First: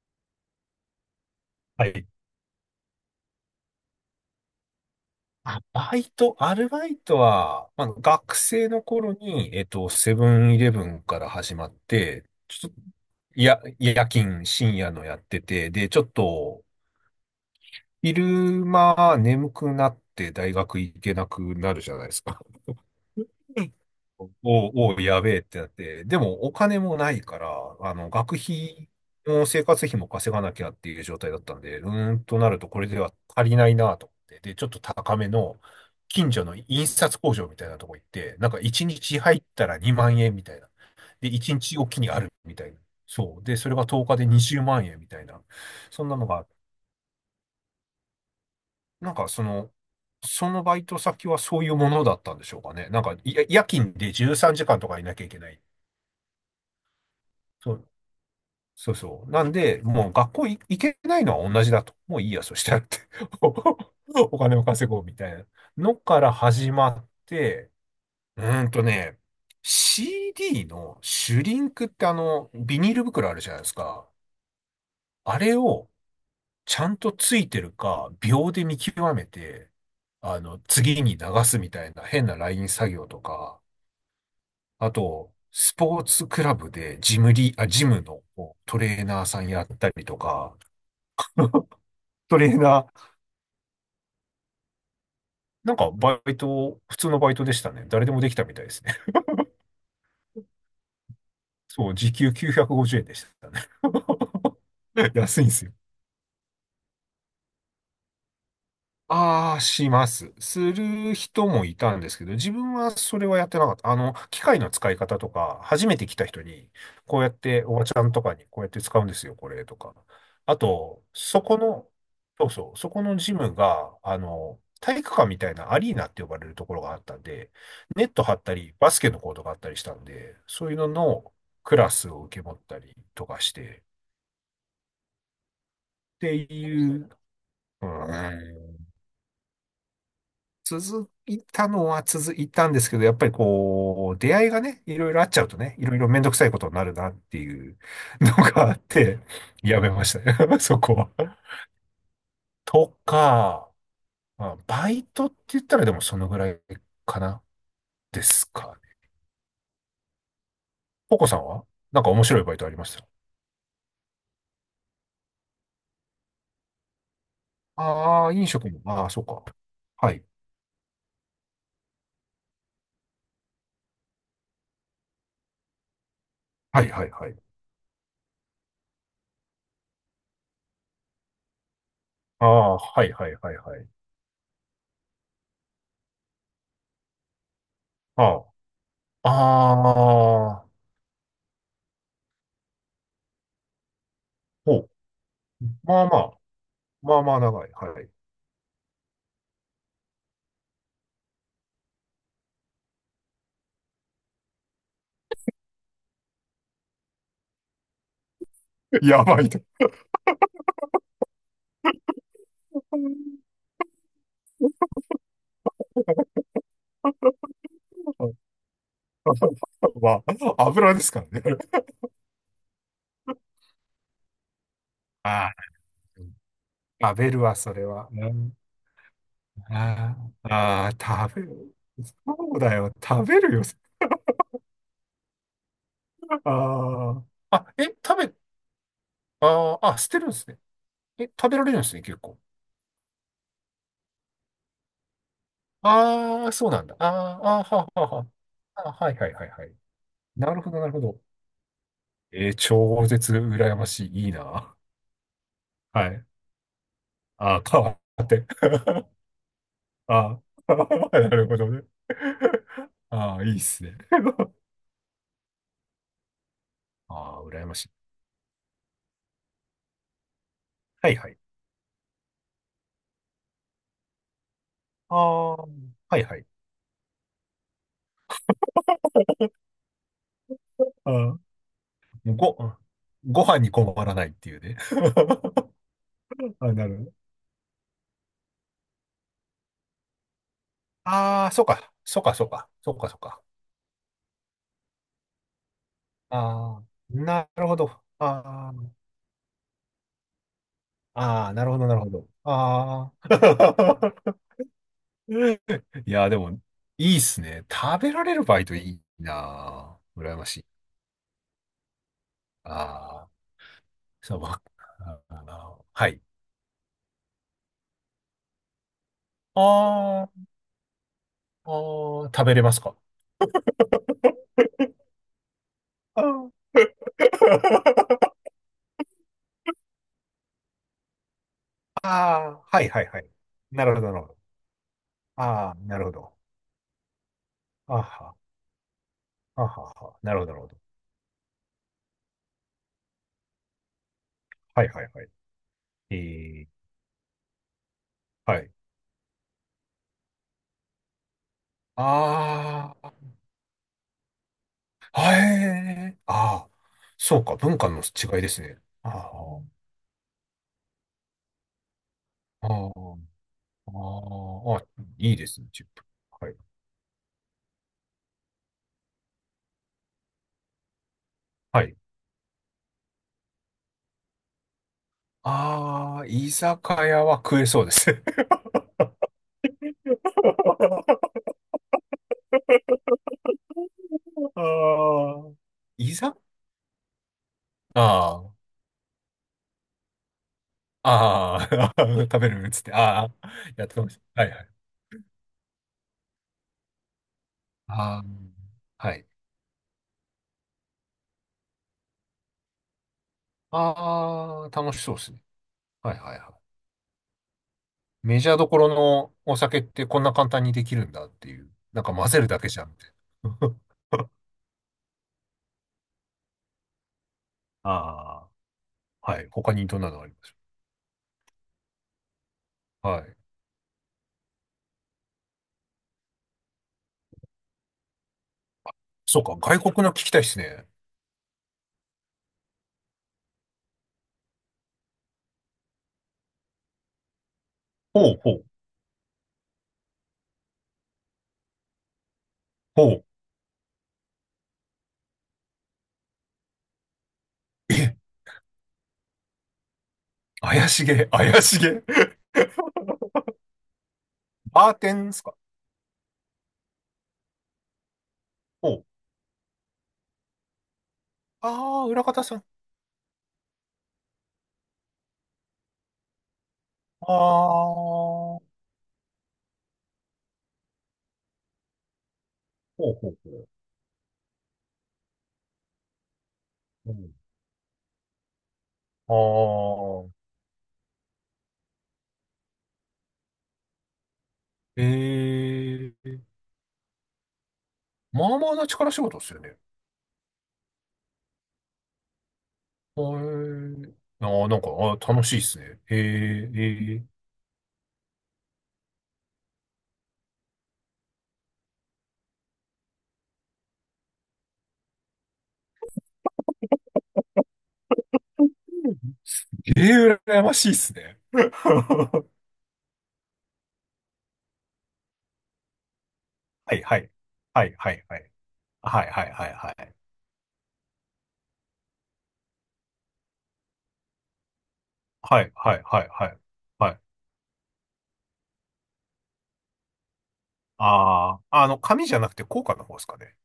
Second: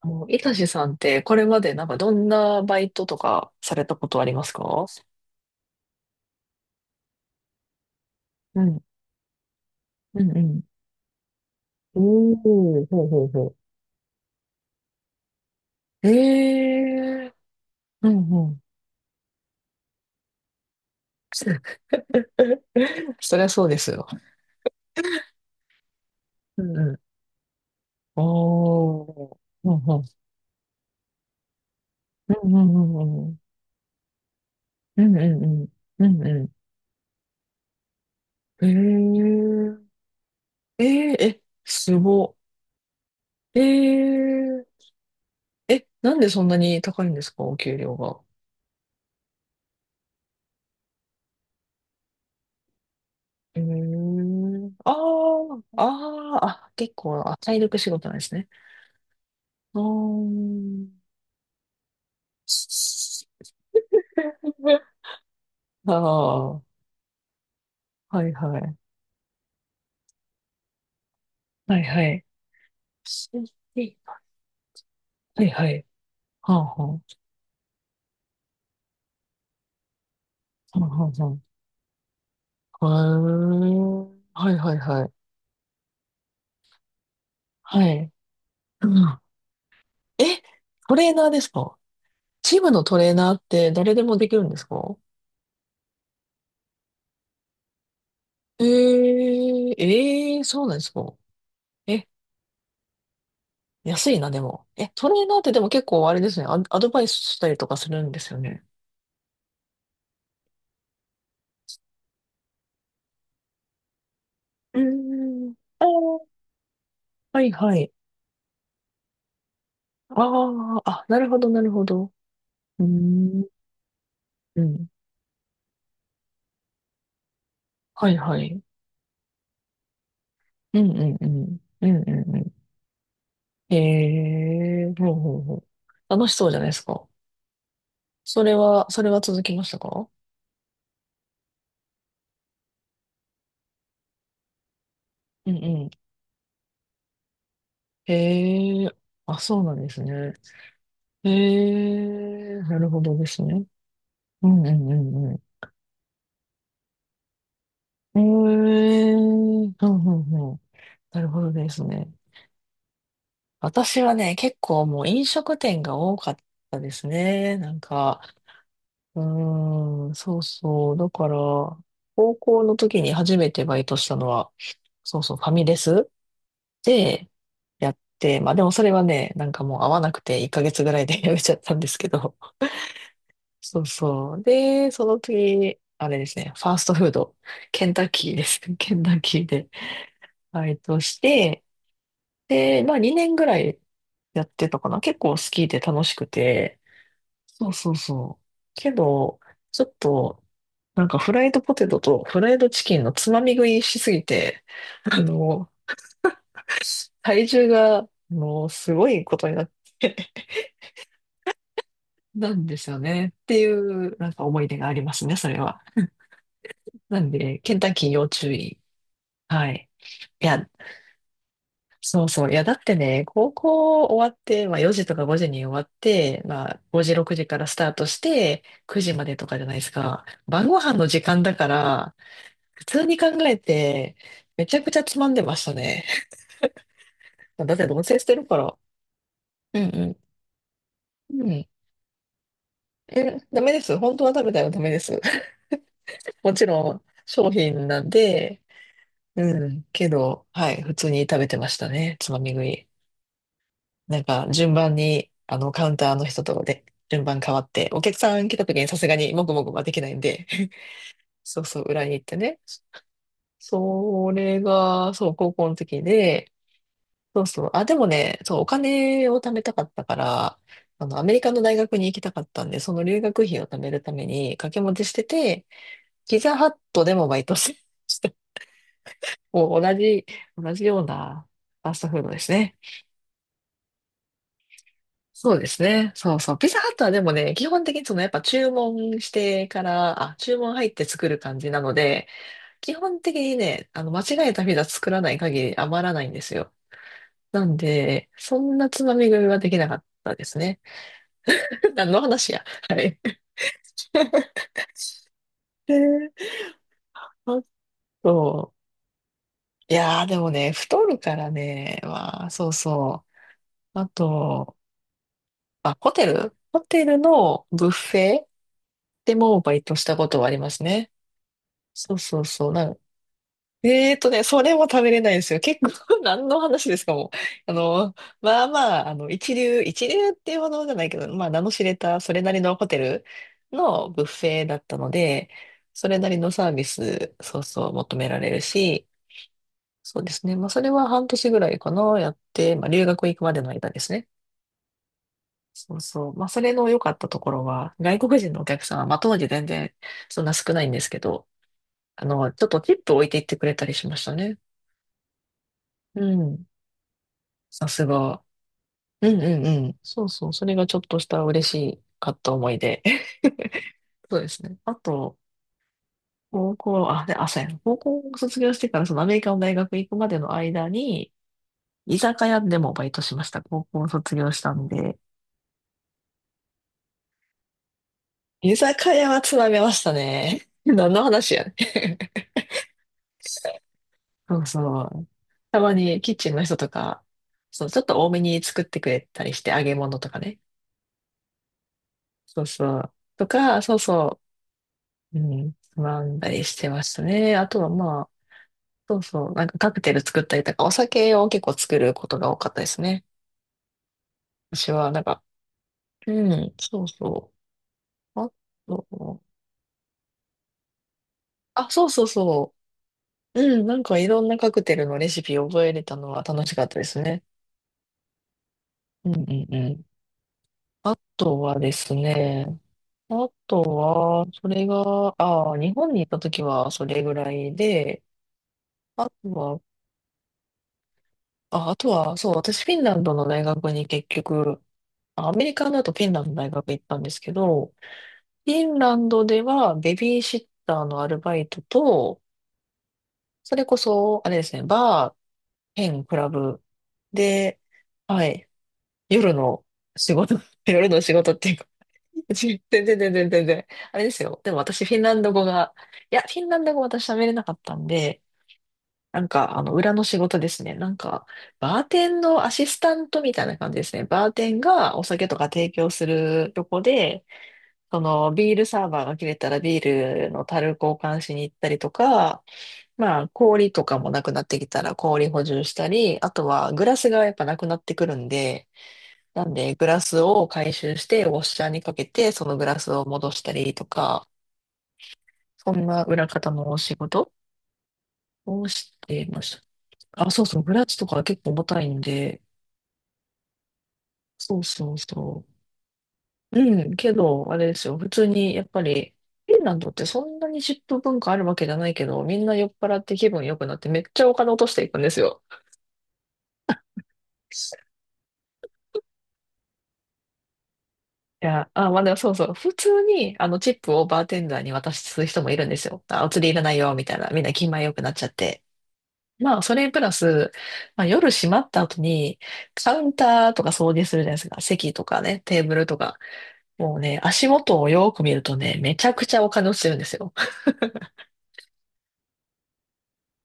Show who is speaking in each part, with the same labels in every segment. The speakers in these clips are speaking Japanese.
Speaker 1: あの、いたしさんって、これまでな
Speaker 2: は
Speaker 1: んか
Speaker 2: い。
Speaker 1: どんなバイトとかされたことありますか？
Speaker 2: あ、バイト、アルバイトは、まあ、学
Speaker 1: う
Speaker 2: 生の
Speaker 1: ん、
Speaker 2: 頃に、セ
Speaker 1: う
Speaker 2: ブ
Speaker 1: ん、う
Speaker 2: ンイ
Speaker 1: ん。
Speaker 2: レブンから始まって、
Speaker 1: おー、
Speaker 2: ちょっ
Speaker 1: ほ
Speaker 2: と、
Speaker 1: うほうほ
Speaker 2: や、夜勤、深夜のやってて、で、ちょ
Speaker 1: う。
Speaker 2: っと、
Speaker 1: ええー、うん、うん。
Speaker 2: 昼間眠くなって大学行けなくなる じゃないですか。
Speaker 1: そりゃ
Speaker 2: う
Speaker 1: そう
Speaker 2: ん
Speaker 1: ですよ。
Speaker 2: おお、やべえってなって、でもお
Speaker 1: うん、
Speaker 2: 金
Speaker 1: う
Speaker 2: も
Speaker 1: ん。
Speaker 2: ないから、学費
Speaker 1: おー、
Speaker 2: も生
Speaker 1: ほう
Speaker 2: 活
Speaker 1: ほ
Speaker 2: 費
Speaker 1: う。
Speaker 2: も稼がなきゃっていう状態だったんで、
Speaker 1: う
Speaker 2: な
Speaker 1: ん、
Speaker 2: る
Speaker 1: う
Speaker 2: とこれでは
Speaker 1: ん、うん、
Speaker 2: 足りないなと思って、で、ちょっと
Speaker 1: うん、
Speaker 2: 高
Speaker 1: う
Speaker 2: め
Speaker 1: ん、う
Speaker 2: の
Speaker 1: ん、
Speaker 2: 近
Speaker 1: うん、
Speaker 2: 所
Speaker 1: う
Speaker 2: の印刷工場みたいなとこ行って、なんか
Speaker 1: ん、
Speaker 2: 1日入ったら
Speaker 1: う
Speaker 2: 2万円みたいな。
Speaker 1: ん。えー、えー、
Speaker 2: で、
Speaker 1: え、
Speaker 2: 1日お
Speaker 1: す
Speaker 2: きにある
Speaker 1: ご。
Speaker 2: みたいな。そう。で、
Speaker 1: え
Speaker 2: それが10日で20
Speaker 1: ー、
Speaker 2: 万円みたいな。
Speaker 1: え、
Speaker 2: そん
Speaker 1: な
Speaker 2: な
Speaker 1: ん
Speaker 2: の
Speaker 1: でそ
Speaker 2: が
Speaker 1: んなに高いんですか、お給料が？
Speaker 2: なんかそのバイト先はそういうものだったんでしょうかね。なんか、い
Speaker 1: う
Speaker 2: 夜勤
Speaker 1: ー
Speaker 2: で13時
Speaker 1: ん。
Speaker 2: 間と
Speaker 1: あ
Speaker 2: かいなきゃいけない。
Speaker 1: ーあー、あ、結構、あ、体
Speaker 2: そ
Speaker 1: 力
Speaker 2: う、
Speaker 1: 仕事なんですね。
Speaker 2: そうそう。なん
Speaker 1: あ
Speaker 2: で、もう学校い行
Speaker 1: ー。
Speaker 2: けないのは同じだと。もういいや、そしたらって。お金を 稼ごうみたいな
Speaker 1: あ
Speaker 2: のから
Speaker 1: あ、は
Speaker 2: 始まって、
Speaker 1: い
Speaker 2: う
Speaker 1: は
Speaker 2: ーん
Speaker 1: い。
Speaker 2: とね、CD のシュリン
Speaker 1: はい
Speaker 2: クっ
Speaker 1: は
Speaker 2: て
Speaker 1: い。
Speaker 2: ビニール袋あるじゃないですか。あ
Speaker 1: はい
Speaker 2: れ
Speaker 1: はい。
Speaker 2: を
Speaker 1: はあ
Speaker 2: ちゃん
Speaker 1: は
Speaker 2: とついてるか、秒で見極めて、
Speaker 1: あ。はあ
Speaker 2: 次
Speaker 1: は
Speaker 2: に
Speaker 1: あ
Speaker 2: 流
Speaker 1: は
Speaker 2: すみたいな変なライン
Speaker 1: あ。
Speaker 2: 作業とか、
Speaker 1: へえ。はいはい
Speaker 2: あ
Speaker 1: はい。
Speaker 2: と、スポーツクラブでジ
Speaker 1: は
Speaker 2: ム
Speaker 1: い。
Speaker 2: のト
Speaker 1: う
Speaker 2: レー
Speaker 1: ん。
Speaker 2: ナーさんやったりと
Speaker 1: え、
Speaker 2: か、
Speaker 1: トレーナーですか？
Speaker 2: トレー
Speaker 1: チーム
Speaker 2: ナ
Speaker 1: のトレー
Speaker 2: ー、
Speaker 1: ナーって誰でもできるんですか？
Speaker 2: なんかバイト、普通のバイトでしたね。誰でもできたみた
Speaker 1: え
Speaker 2: いですね。
Speaker 1: え、ええ、そうなんですか？
Speaker 2: そう、
Speaker 1: え、
Speaker 2: 時給950円でしたね。
Speaker 1: 安いな、でも。え、ト レーナー
Speaker 2: 安
Speaker 1: っ
Speaker 2: いん
Speaker 1: て
Speaker 2: で
Speaker 1: で
Speaker 2: す
Speaker 1: も
Speaker 2: よ。
Speaker 1: 結構あれですね。アドバイスしたりとかするんですよね。
Speaker 2: ああ、します。する人もいたんですけど、自分はそれはやってなかった。機械の
Speaker 1: う
Speaker 2: 使い方と
Speaker 1: ーん。
Speaker 2: か、
Speaker 1: あ
Speaker 2: 初めて来た
Speaker 1: ー、
Speaker 2: 人に、こうやっ
Speaker 1: はい
Speaker 2: て、お
Speaker 1: は
Speaker 2: ば
Speaker 1: い。
Speaker 2: ちゃんとかに、こうやって使うんですよ、これ、とか。あ
Speaker 1: ああ、あ、
Speaker 2: と、
Speaker 1: なるほ
Speaker 2: そ
Speaker 1: ど、
Speaker 2: こ
Speaker 1: なるほ
Speaker 2: の、
Speaker 1: ど。
Speaker 2: そうそう、
Speaker 1: うー
Speaker 2: そこのジ
Speaker 1: ん。
Speaker 2: ムが、
Speaker 1: うん。
Speaker 2: 体育館みたいなアリーナって呼ばれるところがあったんで、ネ
Speaker 1: は
Speaker 2: ッ
Speaker 1: い
Speaker 2: ト張
Speaker 1: は
Speaker 2: った
Speaker 1: い。
Speaker 2: り、バスケのコートがあったりしたんで、そういう
Speaker 1: う
Speaker 2: の
Speaker 1: んうんう
Speaker 2: の
Speaker 1: ん。
Speaker 2: ク
Speaker 1: う
Speaker 2: ラ
Speaker 1: ん
Speaker 2: ス
Speaker 1: う
Speaker 2: を
Speaker 1: ん
Speaker 2: 受け
Speaker 1: う
Speaker 2: 持ったりとかし
Speaker 1: ん。
Speaker 2: て、
Speaker 1: ええ、ほうほうほう。
Speaker 2: っ
Speaker 1: 楽し
Speaker 2: て
Speaker 1: そうじゃないです
Speaker 2: い
Speaker 1: か。
Speaker 2: う、う
Speaker 1: それ
Speaker 2: ん、
Speaker 1: は、それは続きましたか？
Speaker 2: 続いたのは続いたんですけど、やっぱりこう、出会いがね、いろいろあっちゃう
Speaker 1: う
Speaker 2: と
Speaker 1: ん
Speaker 2: ね、
Speaker 1: う
Speaker 2: い
Speaker 1: ん。
Speaker 2: ろいろめんどくさいことになるなっていうのがあっ
Speaker 1: ええ。
Speaker 2: て、
Speaker 1: あ、そうな
Speaker 2: や
Speaker 1: んで
Speaker 2: め
Speaker 1: す
Speaker 2: まし
Speaker 1: ね。
Speaker 2: たね、そこは。
Speaker 1: ええ、なる
Speaker 2: と
Speaker 1: ほどですね。
Speaker 2: か、
Speaker 1: う
Speaker 2: まあ、
Speaker 1: んう
Speaker 2: バ
Speaker 1: んう
Speaker 2: イ
Speaker 1: ん
Speaker 2: トっ
Speaker 1: う
Speaker 2: て
Speaker 1: ん。
Speaker 2: 言ったらでもそのぐらいかな、
Speaker 1: え
Speaker 2: ですかね。
Speaker 1: え、うんうんん。
Speaker 2: コ
Speaker 1: なる
Speaker 2: コさ
Speaker 1: ほ
Speaker 2: ん
Speaker 1: ど
Speaker 2: は
Speaker 1: です
Speaker 2: なんか
Speaker 1: ね。
Speaker 2: 面白いバイトありました？
Speaker 1: 私はね、結構もう飲食店が多かったですね。なんか、
Speaker 2: ああー、飲食も、ああ、
Speaker 1: う
Speaker 2: そうか。
Speaker 1: ー
Speaker 2: は
Speaker 1: ん、
Speaker 2: い。
Speaker 1: そうそう。だから、高校の時に初めてバイトしたのは、そうそう、ファミレス
Speaker 2: はいはいは
Speaker 1: で
Speaker 2: い。
Speaker 1: やって、まあでもそれはね、なんかもう合わなくて1ヶ月ぐらいで やめちゃったんですけど、
Speaker 2: ああ、はいはいはいは
Speaker 1: そう
Speaker 2: い。
Speaker 1: そう。で、その次、あれですね、ファーストフード、ケンタッキー
Speaker 2: あ
Speaker 1: です。ケンタッキーで
Speaker 2: あ、あ
Speaker 1: バ
Speaker 2: あ、
Speaker 1: イトして、で、まあ2年ぐらいやってた
Speaker 2: ほ
Speaker 1: か
Speaker 2: う。
Speaker 1: な。結構好きで
Speaker 2: ま
Speaker 1: 楽
Speaker 2: あ
Speaker 1: し
Speaker 2: ま
Speaker 1: く
Speaker 2: あ、
Speaker 1: て。
Speaker 2: まあまあ長
Speaker 1: そ
Speaker 2: い。
Speaker 1: うそう
Speaker 2: はい。
Speaker 1: そう。けど、ちょっと、なんかフライドポテトとフライドチキンのつまみ食いしすぎて、あの、体重が、もうす ご
Speaker 2: や
Speaker 1: いこ
Speaker 2: ば
Speaker 1: と
Speaker 2: い。
Speaker 1: になって なんですよね。って いう、なんか思い出がありますね、それは。なんで、ケンタッキー要注意。はい。
Speaker 2: ま
Speaker 1: い
Speaker 2: あ、
Speaker 1: や、
Speaker 2: 油ですからね。
Speaker 1: そうそう。いや、だってね、高 校終わって、まあ4時とか5時に終
Speaker 2: あ
Speaker 1: わって、まあ5
Speaker 2: あ、
Speaker 1: 時、
Speaker 2: 食べ
Speaker 1: 6
Speaker 2: る
Speaker 1: 時
Speaker 2: わ、
Speaker 1: から
Speaker 2: そ
Speaker 1: ス
Speaker 2: れ
Speaker 1: タート
Speaker 2: は。
Speaker 1: し
Speaker 2: うん、
Speaker 1: て、9時までとかじゃないです
Speaker 2: あ
Speaker 1: か。
Speaker 2: あ、
Speaker 1: 晩ご
Speaker 2: あ
Speaker 1: 飯の時
Speaker 2: あ食べ
Speaker 1: 間だか
Speaker 2: る。
Speaker 1: ら、
Speaker 2: そうだ
Speaker 1: 普
Speaker 2: よ、
Speaker 1: 通に
Speaker 2: 食
Speaker 1: 考
Speaker 2: べる
Speaker 1: え
Speaker 2: よ。
Speaker 1: て、めちゃくちゃつまんでましたね。
Speaker 2: ああ、あ、
Speaker 1: だっ
Speaker 2: え、
Speaker 1: て同棲し
Speaker 2: 食べ、
Speaker 1: てるから。う
Speaker 2: あ
Speaker 1: ん
Speaker 2: あ、あ、捨
Speaker 1: う
Speaker 2: てるんですね。え、
Speaker 1: ん。う
Speaker 2: 食べら
Speaker 1: ん。
Speaker 2: れるんですね、結構。
Speaker 1: え、ダメです。本当は食べたらダメです。
Speaker 2: ああ、
Speaker 1: もち
Speaker 2: そうなん
Speaker 1: ろ
Speaker 2: だ。
Speaker 1: ん
Speaker 2: あ
Speaker 1: 商
Speaker 2: あ、ああ、
Speaker 1: 品
Speaker 2: はあ、
Speaker 1: な
Speaker 2: は
Speaker 1: ん
Speaker 2: あ、は
Speaker 1: で、
Speaker 2: あ、あはい、はい、はい、は
Speaker 1: う
Speaker 2: い。
Speaker 1: ん。けど、
Speaker 2: なるほ
Speaker 1: は
Speaker 2: ど、
Speaker 1: い、
Speaker 2: なる
Speaker 1: 普
Speaker 2: ほ
Speaker 1: 通
Speaker 2: ど。
Speaker 1: に食べてましたね。つま
Speaker 2: え
Speaker 1: み
Speaker 2: ー
Speaker 1: 食い。
Speaker 2: 超絶羨まし
Speaker 1: なん
Speaker 2: い。いい
Speaker 1: か
Speaker 2: な。
Speaker 1: 順番に、カウン
Speaker 2: は
Speaker 1: ターの
Speaker 2: い。
Speaker 1: 人とで順番変
Speaker 2: あ
Speaker 1: わ
Speaker 2: あ、
Speaker 1: っ
Speaker 2: 変
Speaker 1: て、
Speaker 2: わ
Speaker 1: お客
Speaker 2: っ
Speaker 1: さ
Speaker 2: て。
Speaker 1: ん来た時にさすがにもぐもぐはできないん
Speaker 2: あ
Speaker 1: で、
Speaker 2: あ。なるほ
Speaker 1: そう
Speaker 2: ど
Speaker 1: そ
Speaker 2: ね。
Speaker 1: う、裏に行ってね。
Speaker 2: ああ、いいっすね。
Speaker 1: それが、そう、高校の時で、
Speaker 2: あ
Speaker 1: そ
Speaker 2: あ、
Speaker 1: う
Speaker 2: 羨
Speaker 1: そう、
Speaker 2: ま
Speaker 1: あ、
Speaker 2: しい。
Speaker 1: でもね、そう、お金を貯めたかったから、
Speaker 2: はい
Speaker 1: ア
Speaker 2: は
Speaker 1: メ
Speaker 2: い。
Speaker 1: リカの大学に行きたかったんで、その留学費を貯めるために掛け持ちし
Speaker 2: あ
Speaker 1: て
Speaker 2: あ、
Speaker 1: て、
Speaker 2: はいは
Speaker 1: ピ
Speaker 2: い。
Speaker 1: ザハットでもバイトして、もう同じ、同じよう
Speaker 2: ああ、も
Speaker 1: なファーストフード
Speaker 2: う
Speaker 1: です
Speaker 2: ご、
Speaker 1: ね。
Speaker 2: ご飯に困らないっていうね。
Speaker 1: そうで すね。そうそう。ピ
Speaker 2: あ、
Speaker 1: ザ
Speaker 2: な
Speaker 1: ハッ
Speaker 2: るほ
Speaker 1: トはで
Speaker 2: ど。
Speaker 1: もね、基本的にそのやっぱ注文してから、あ、注文入って作る
Speaker 2: ああ、
Speaker 1: 感
Speaker 2: そう
Speaker 1: じな
Speaker 2: か。
Speaker 1: の
Speaker 2: そう
Speaker 1: で、
Speaker 2: か、そうか。そ
Speaker 1: 基
Speaker 2: うか、そう
Speaker 1: 本的
Speaker 2: か。
Speaker 1: にね、間違えたピザ作らない限り余らないんですよ。
Speaker 2: ああ、な
Speaker 1: な
Speaker 2: る
Speaker 1: ん
Speaker 2: ほど。
Speaker 1: で、
Speaker 2: あ
Speaker 1: そんな
Speaker 2: あ、
Speaker 1: つまみ食いはできなかったですね。
Speaker 2: ああ、なるほど、な るほ
Speaker 1: 何の
Speaker 2: ど。
Speaker 1: 話や。は
Speaker 2: あ
Speaker 1: い。
Speaker 2: あ。
Speaker 1: で、
Speaker 2: いや、でも、いいっす
Speaker 1: あ
Speaker 2: ね。食べられるバイ
Speaker 1: と、
Speaker 2: トいいな
Speaker 1: い
Speaker 2: あ。
Speaker 1: やー
Speaker 2: 羨
Speaker 1: で
Speaker 2: ま
Speaker 1: も
Speaker 2: し
Speaker 1: ね、
Speaker 2: い。
Speaker 1: 太るからね、まあ、そう
Speaker 2: あ
Speaker 1: そ
Speaker 2: あ、
Speaker 1: う。あ
Speaker 2: そう、わ
Speaker 1: と、
Speaker 2: ああ
Speaker 1: あ、
Speaker 2: は
Speaker 1: ホ
Speaker 2: い。
Speaker 1: テルホテルのブッフェでもバイトしたこ
Speaker 2: あ
Speaker 1: とは
Speaker 2: ー
Speaker 1: ありますね。
Speaker 2: あ
Speaker 1: そう
Speaker 2: ー、
Speaker 1: そう
Speaker 2: 食べれ
Speaker 1: そ
Speaker 2: ま
Speaker 1: う。
Speaker 2: す
Speaker 1: な
Speaker 2: か
Speaker 1: ん、えーとね、それも食べれないですよ。結構、
Speaker 2: あ
Speaker 1: 何
Speaker 2: ー？
Speaker 1: の話ですかもう。あの、まあま一流っていうほどじゃないけど、まあ、名の知れた、それな
Speaker 2: あ
Speaker 1: り
Speaker 2: ー、
Speaker 1: の
Speaker 2: は
Speaker 1: ホ
Speaker 2: い
Speaker 1: テ
Speaker 2: はいは
Speaker 1: ル
Speaker 2: い。なるほど、
Speaker 1: の
Speaker 2: なる
Speaker 1: ブッ
Speaker 2: ほど。
Speaker 1: フェだったので、
Speaker 2: ああ、なる
Speaker 1: そ
Speaker 2: ほ
Speaker 1: れな
Speaker 2: ど。
Speaker 1: りのサービス、そうそう、
Speaker 2: あ
Speaker 1: 求め
Speaker 2: は、
Speaker 1: られるし、
Speaker 2: あはは、
Speaker 1: そうで
Speaker 2: なるほ
Speaker 1: す
Speaker 2: ど、
Speaker 1: ね。
Speaker 2: なる
Speaker 1: ま
Speaker 2: ほ
Speaker 1: あ、
Speaker 2: ど。
Speaker 1: それは半年ぐらいかな、やって、まあ、留学行くまでの間ですね。
Speaker 2: はいはいはい。
Speaker 1: そう
Speaker 2: え
Speaker 1: そう。まあ、そ
Speaker 2: ー、
Speaker 1: れの良かったところは、外国人
Speaker 2: は
Speaker 1: のお
Speaker 2: い。
Speaker 1: 客さんは、まあ、当時全然、そんな少ないんですけど、ちょっとチ
Speaker 2: あ
Speaker 1: ッ
Speaker 2: あ、
Speaker 1: プ置いていってくれたりしましたね。
Speaker 2: はい。
Speaker 1: う
Speaker 2: あ
Speaker 1: ん。
Speaker 2: あ、そうか、文
Speaker 1: さ
Speaker 2: 化の
Speaker 1: す
Speaker 2: 違い
Speaker 1: が。
Speaker 2: ですね。あ
Speaker 1: う
Speaker 2: あ、
Speaker 1: んうんうん。そうそう。それがちょっとした嬉しかった思
Speaker 2: あ
Speaker 1: い出。
Speaker 2: あ
Speaker 1: そうです
Speaker 2: あ
Speaker 1: ね。
Speaker 2: あ、
Speaker 1: あ
Speaker 2: いい
Speaker 1: と、
Speaker 2: ですね、チップ。はい。
Speaker 1: 高校、あ、で、あ、そうやな。高校を卒業してから、そのアメリカの大学行くまでの間に、
Speaker 2: はい。
Speaker 1: 居酒屋でもバイトしました。高校を卒業したんで。
Speaker 2: ああ、居酒屋は食えそうです。
Speaker 1: 居酒屋はつまめましたね。何の 話やねん。そ
Speaker 2: あ
Speaker 1: うそう。
Speaker 2: あ、
Speaker 1: たま
Speaker 2: い
Speaker 1: にキッ
Speaker 2: ざ
Speaker 1: チンの人とか、そう、ちょっと多
Speaker 2: あ
Speaker 1: めに
Speaker 2: あ。
Speaker 1: 作ってくれたりして、揚げ物とかね。
Speaker 2: ああ、食べ
Speaker 1: そ
Speaker 2: る
Speaker 1: う
Speaker 2: っつって、
Speaker 1: そう。
Speaker 2: ああ、
Speaker 1: とか、
Speaker 2: やっ
Speaker 1: そう
Speaker 2: てまし
Speaker 1: そ
Speaker 2: た。はい
Speaker 1: う。
Speaker 2: はい。
Speaker 1: うん、学んだりしてましたね。あとは
Speaker 2: あ
Speaker 1: ま
Speaker 2: あ、
Speaker 1: あ、
Speaker 2: は
Speaker 1: そう
Speaker 2: い。
Speaker 1: そう、なんかカクテル作ったりとか、お酒を結構作ることが多かったですね。
Speaker 2: ああ、
Speaker 1: 私
Speaker 2: 楽し
Speaker 1: は、
Speaker 2: そう
Speaker 1: な
Speaker 2: で
Speaker 1: ん
Speaker 2: すね。
Speaker 1: か、
Speaker 2: はい
Speaker 1: う
Speaker 2: はいはい。
Speaker 1: ん、そうそ
Speaker 2: メ
Speaker 1: う。
Speaker 2: ジ
Speaker 1: あ
Speaker 2: ャーどころの
Speaker 1: と、
Speaker 2: お酒ってこんな簡単にできるんだっていう。
Speaker 1: あ、
Speaker 2: なん
Speaker 1: そう
Speaker 2: か
Speaker 1: そ
Speaker 2: 混
Speaker 1: う
Speaker 2: ぜるだけ
Speaker 1: そ
Speaker 2: じゃんって。
Speaker 1: う。うん、なんかいろんなカクテルのレシピを覚えれたのは楽しかったですね。
Speaker 2: ああ、
Speaker 1: うん
Speaker 2: はい。
Speaker 1: う
Speaker 2: 他
Speaker 1: ん
Speaker 2: に
Speaker 1: う
Speaker 2: どん
Speaker 1: ん。
Speaker 2: なのあります
Speaker 1: あとはですね、
Speaker 2: か？はい。
Speaker 1: あとは、それが、ああ、日本に行った時はそれぐらいで、あ
Speaker 2: そう
Speaker 1: と
Speaker 2: か、
Speaker 1: は、
Speaker 2: 外国の聞きたいですね。
Speaker 1: あ、あとは、そう、私フィンランドの大学に結局、アメリカだとフィンランドの大学行ったんですけど、
Speaker 2: ほうほう、
Speaker 1: フィンランドではベビーシッターのアルバイトと、
Speaker 2: ほう。
Speaker 1: それこそ、あれですね、バー、兼クラブで、
Speaker 2: え、
Speaker 1: はい、夜の仕事、
Speaker 2: 怪し
Speaker 1: 夜の
Speaker 2: げ、
Speaker 1: 仕事っ
Speaker 2: 怪
Speaker 1: ていう
Speaker 2: し
Speaker 1: か、
Speaker 2: げ。
Speaker 1: 全然全然全然全然、あれですよ。でも
Speaker 2: バー
Speaker 1: 私
Speaker 2: テ
Speaker 1: フィン
Speaker 2: ンで
Speaker 1: ラン
Speaker 2: す
Speaker 1: ド
Speaker 2: か？
Speaker 1: 語が、いや、フィンランド語私喋れなかったんで、
Speaker 2: ほう。
Speaker 1: なんか、裏の仕事ですね。なんか、バ
Speaker 2: あ
Speaker 1: ー
Speaker 2: あ、裏
Speaker 1: テン
Speaker 2: 方さ
Speaker 1: の
Speaker 2: ん。
Speaker 1: アシスタントみたいな感じですね。バーテンがお酒とか提供するとこ
Speaker 2: あ
Speaker 1: で、その
Speaker 2: あ、ほ
Speaker 1: ビールサーバーが切れたらビールの樽交換しに行ったりとか、
Speaker 2: うほう
Speaker 1: まあ
Speaker 2: ほう。
Speaker 1: 氷とかもなくなってきたら氷補充したり、あとはグ
Speaker 2: う
Speaker 1: ラス
Speaker 2: ん
Speaker 1: がやっぱなくなってくるんで、
Speaker 2: あ
Speaker 1: なんでグラ
Speaker 2: あ、
Speaker 1: スを回収してウォッシャーにかけてそのグラスを戻したりとか、そん
Speaker 2: え
Speaker 1: な裏
Speaker 2: え、
Speaker 1: 方のお仕事
Speaker 2: まあまあな
Speaker 1: を
Speaker 2: 力
Speaker 1: し
Speaker 2: 仕事で
Speaker 1: て
Speaker 2: すよ
Speaker 1: ま
Speaker 2: ね。
Speaker 1: した。あ、そうそう、グラスとか結構重たいんで、
Speaker 2: ええ、ああ、な
Speaker 1: そ
Speaker 2: ん
Speaker 1: う
Speaker 2: か、
Speaker 1: そ
Speaker 2: あ
Speaker 1: う
Speaker 2: 楽しいで
Speaker 1: そう。
Speaker 2: すね。え
Speaker 1: うん、
Speaker 2: ー、え
Speaker 1: けど、あれですよ。普通に、やっぱり、フィンランドってそんなにップ文化あるわけじゃないけど、みんな酔っ払って気分良くなってめっちゃお金落としていくんですよ。
Speaker 2: えええ羨ましいですね。
Speaker 1: い や、あ、まあ、でも
Speaker 2: は
Speaker 1: そうそう。普通に、チップをバーテンダーに渡す人もいるんですよ。あ、お釣りいらない
Speaker 2: い、
Speaker 1: よ、
Speaker 2: は
Speaker 1: み
Speaker 2: い。
Speaker 1: たいな。みんな
Speaker 2: は
Speaker 1: 気
Speaker 2: い、
Speaker 1: 前
Speaker 2: は
Speaker 1: 良く
Speaker 2: い、
Speaker 1: なっ
Speaker 2: は
Speaker 1: ちゃ
Speaker 2: い。
Speaker 1: って。
Speaker 2: はい、はい、はい、
Speaker 1: まあ、
Speaker 2: は
Speaker 1: それ
Speaker 2: い。
Speaker 1: プラス、まあ、夜閉まった後に、カウンターとか掃除するじゃないですか。席とかね、
Speaker 2: はい、
Speaker 1: テーブ
Speaker 2: はい、
Speaker 1: ルと
Speaker 2: はい、
Speaker 1: か。
Speaker 2: はい。は
Speaker 1: も
Speaker 2: い。
Speaker 1: うね、足元をよく見るとね、めちゃくちゃお金落ちてるんですよ。
Speaker 2: ああ、紙じゃなくて硬貨の方ですかね。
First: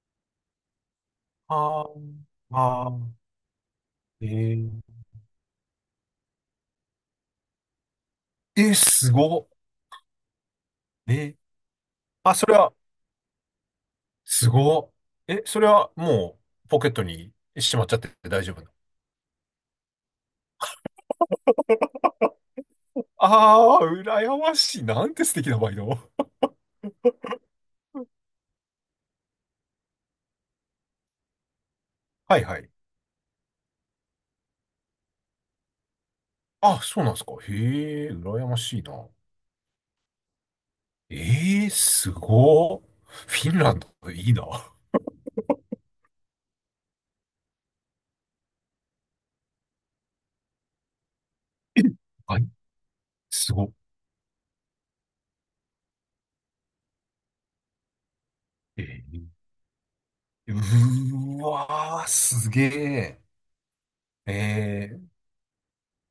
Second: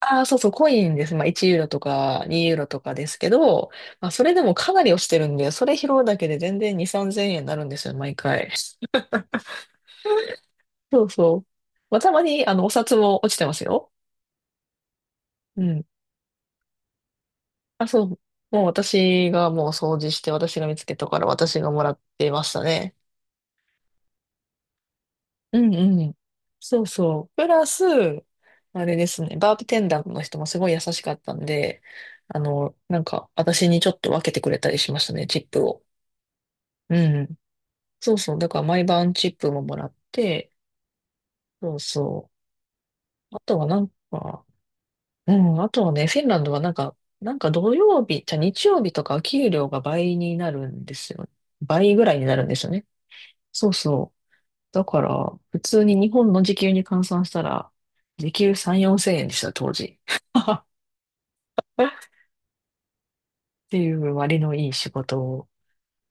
Speaker 1: ああ、そうそう、コインです。まあ、1ユーロと
Speaker 2: ああ、
Speaker 1: か2ユーロと
Speaker 2: あ
Speaker 1: か
Speaker 2: あ、
Speaker 1: ですけど、まあ、そ
Speaker 2: え
Speaker 1: れでもかなり
Speaker 2: ー、
Speaker 1: 落ちてるんで、それ拾うだけで全然2、3000円になるんですよ、毎回。
Speaker 2: え すごっ。
Speaker 1: そうそう。
Speaker 2: え
Speaker 1: まあ、たま
Speaker 2: あ、そ
Speaker 1: に、
Speaker 2: れ
Speaker 1: お
Speaker 2: は、
Speaker 1: 札も落ちてますよ。
Speaker 2: すごっ。え、そ
Speaker 1: う
Speaker 2: れ
Speaker 1: ん。
Speaker 2: はもう、ポケットにしまっ
Speaker 1: あ、
Speaker 2: ちゃっ
Speaker 1: そ
Speaker 2: て
Speaker 1: う。
Speaker 2: 大丈
Speaker 1: もう
Speaker 2: 夫？
Speaker 1: 私がもう掃除して、私が見つけたから私がもらってましたね。
Speaker 2: ああ、羨ましい。なんて素敵な
Speaker 1: う
Speaker 2: バ
Speaker 1: ん
Speaker 2: イト。
Speaker 1: うん。そうそう。プラス、あれですね、バーテテンダーの人もすごい優しかったんで、
Speaker 2: はいはい。
Speaker 1: なんか、私にちょっと分けてくれたりしましたね、チップを。
Speaker 2: あ、そうなんで
Speaker 1: う
Speaker 2: すか。
Speaker 1: ん。
Speaker 2: へえ、
Speaker 1: そうそう。
Speaker 2: 羨
Speaker 1: だ
Speaker 2: ま
Speaker 1: から
Speaker 2: し
Speaker 1: 毎
Speaker 2: いな。
Speaker 1: 晩チップももらって、
Speaker 2: ええ、
Speaker 1: そう
Speaker 2: す
Speaker 1: そ
Speaker 2: ごっ。
Speaker 1: う。
Speaker 2: フ
Speaker 1: あ
Speaker 2: ィ
Speaker 1: と
Speaker 2: ン
Speaker 1: は
Speaker 2: ラン
Speaker 1: なん
Speaker 2: ド、いいな。
Speaker 1: か、うん、あとはね、フィンランドはなんか、なんか土曜日、じゃあ日曜日とか給料が倍になるんですよね。
Speaker 2: え
Speaker 1: 倍ぐらいにな
Speaker 2: は
Speaker 1: るん
Speaker 2: い、
Speaker 1: ですよね。
Speaker 2: す
Speaker 1: そ
Speaker 2: ご
Speaker 1: うそう。だから、普通に日本の時給に換算したら、時給3、4千
Speaker 2: え
Speaker 1: 円でした、当時。
Speaker 2: え、う ーわー、
Speaker 1: っ
Speaker 2: すげえ。
Speaker 1: ていう割のいい仕
Speaker 2: え
Speaker 1: 事を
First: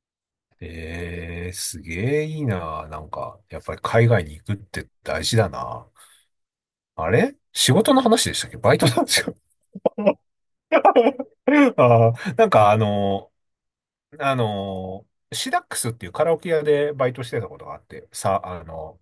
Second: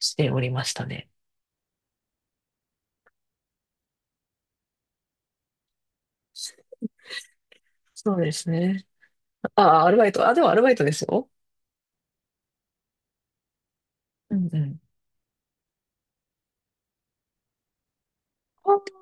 Speaker 1: しておりま
Speaker 2: え、
Speaker 1: したね。
Speaker 2: ええ、すげえいいな。なんか、やっぱり海外に行くって大事だな。あれ仕事の
Speaker 1: そう
Speaker 2: 話
Speaker 1: で
Speaker 2: でした
Speaker 1: す
Speaker 2: っけ？バイ
Speaker 1: ね。
Speaker 2: トなんですよ。
Speaker 1: ああ、アルバイト。あ、でもアルバイトですよ。
Speaker 2: ああ、なんかあ
Speaker 1: うんうん、
Speaker 2: の、シダックスっていうカラオケ屋でバイトしてたことがあって、さ、
Speaker 1: あ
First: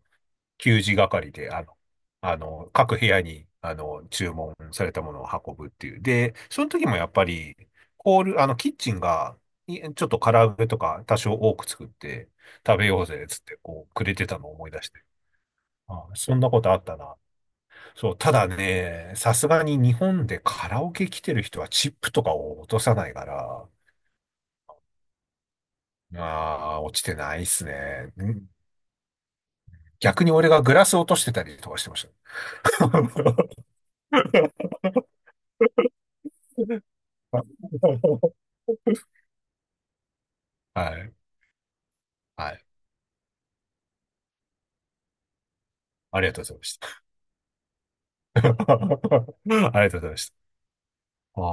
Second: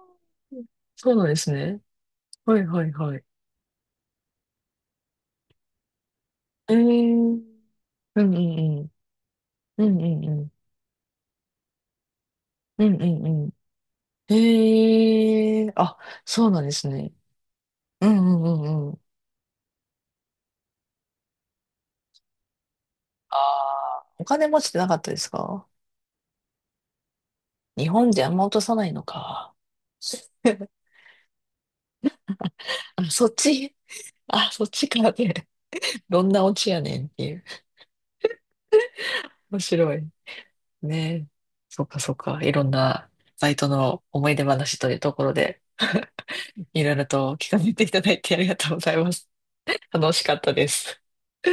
Speaker 1: ー、
Speaker 2: 給仕
Speaker 1: そうなん
Speaker 2: 係
Speaker 1: で
Speaker 2: で、
Speaker 1: すね。はいはい
Speaker 2: 各部
Speaker 1: は
Speaker 2: 屋
Speaker 1: い。
Speaker 2: に、注文されたものを運ぶっていう。で、その
Speaker 1: えー、
Speaker 2: 時もやっぱり、ホ
Speaker 1: う
Speaker 2: ー
Speaker 1: んうん
Speaker 2: ル、キッ
Speaker 1: う
Speaker 2: チ
Speaker 1: ん。
Speaker 2: ンが、い
Speaker 1: うん
Speaker 2: ちょ
Speaker 1: う
Speaker 2: っと
Speaker 1: んう
Speaker 2: 唐
Speaker 1: ん。
Speaker 2: 揚げとか多少多く作って食
Speaker 1: う
Speaker 2: べよ
Speaker 1: ん
Speaker 2: う
Speaker 1: う
Speaker 2: ぜ、
Speaker 1: ん
Speaker 2: つっ
Speaker 1: う
Speaker 2: て、
Speaker 1: ん。
Speaker 2: こう、くれてたのを思い出して。
Speaker 1: えー、あ、
Speaker 2: あ、そん
Speaker 1: そ
Speaker 2: な
Speaker 1: う
Speaker 2: こ
Speaker 1: なん
Speaker 2: と
Speaker 1: で
Speaker 2: あっ
Speaker 1: す
Speaker 2: た
Speaker 1: ね。
Speaker 2: な。
Speaker 1: う
Speaker 2: そう、
Speaker 1: んう
Speaker 2: ただ
Speaker 1: んうんうん。
Speaker 2: ね、さすがに日本でカラオケ来てる人はチップとかを落とさないか
Speaker 1: あ
Speaker 2: ら、
Speaker 1: あ、お金持ちってなかったですか？
Speaker 2: ああ、落ちてないっす
Speaker 1: 日本
Speaker 2: ね。
Speaker 1: であんま
Speaker 2: ん
Speaker 1: 落とさないのか。
Speaker 2: 逆に俺 がグラス落としてたりとかしてました。
Speaker 1: あ、そっ ち、あ、そっちからで、どんなオチやねんっていう。面白い。
Speaker 2: はい。
Speaker 1: ねえ。そっかそっか。い
Speaker 2: は
Speaker 1: ろ
Speaker 2: い。
Speaker 1: んなバイトの思い出話というところで。
Speaker 2: ありがとうございまし
Speaker 1: いろい
Speaker 2: た。
Speaker 1: ろと聞かせていただいてありがとうございます。
Speaker 2: ありがとうござい
Speaker 1: 楽
Speaker 2: ま
Speaker 1: し
Speaker 2: し
Speaker 1: か
Speaker 2: た。
Speaker 1: ったです。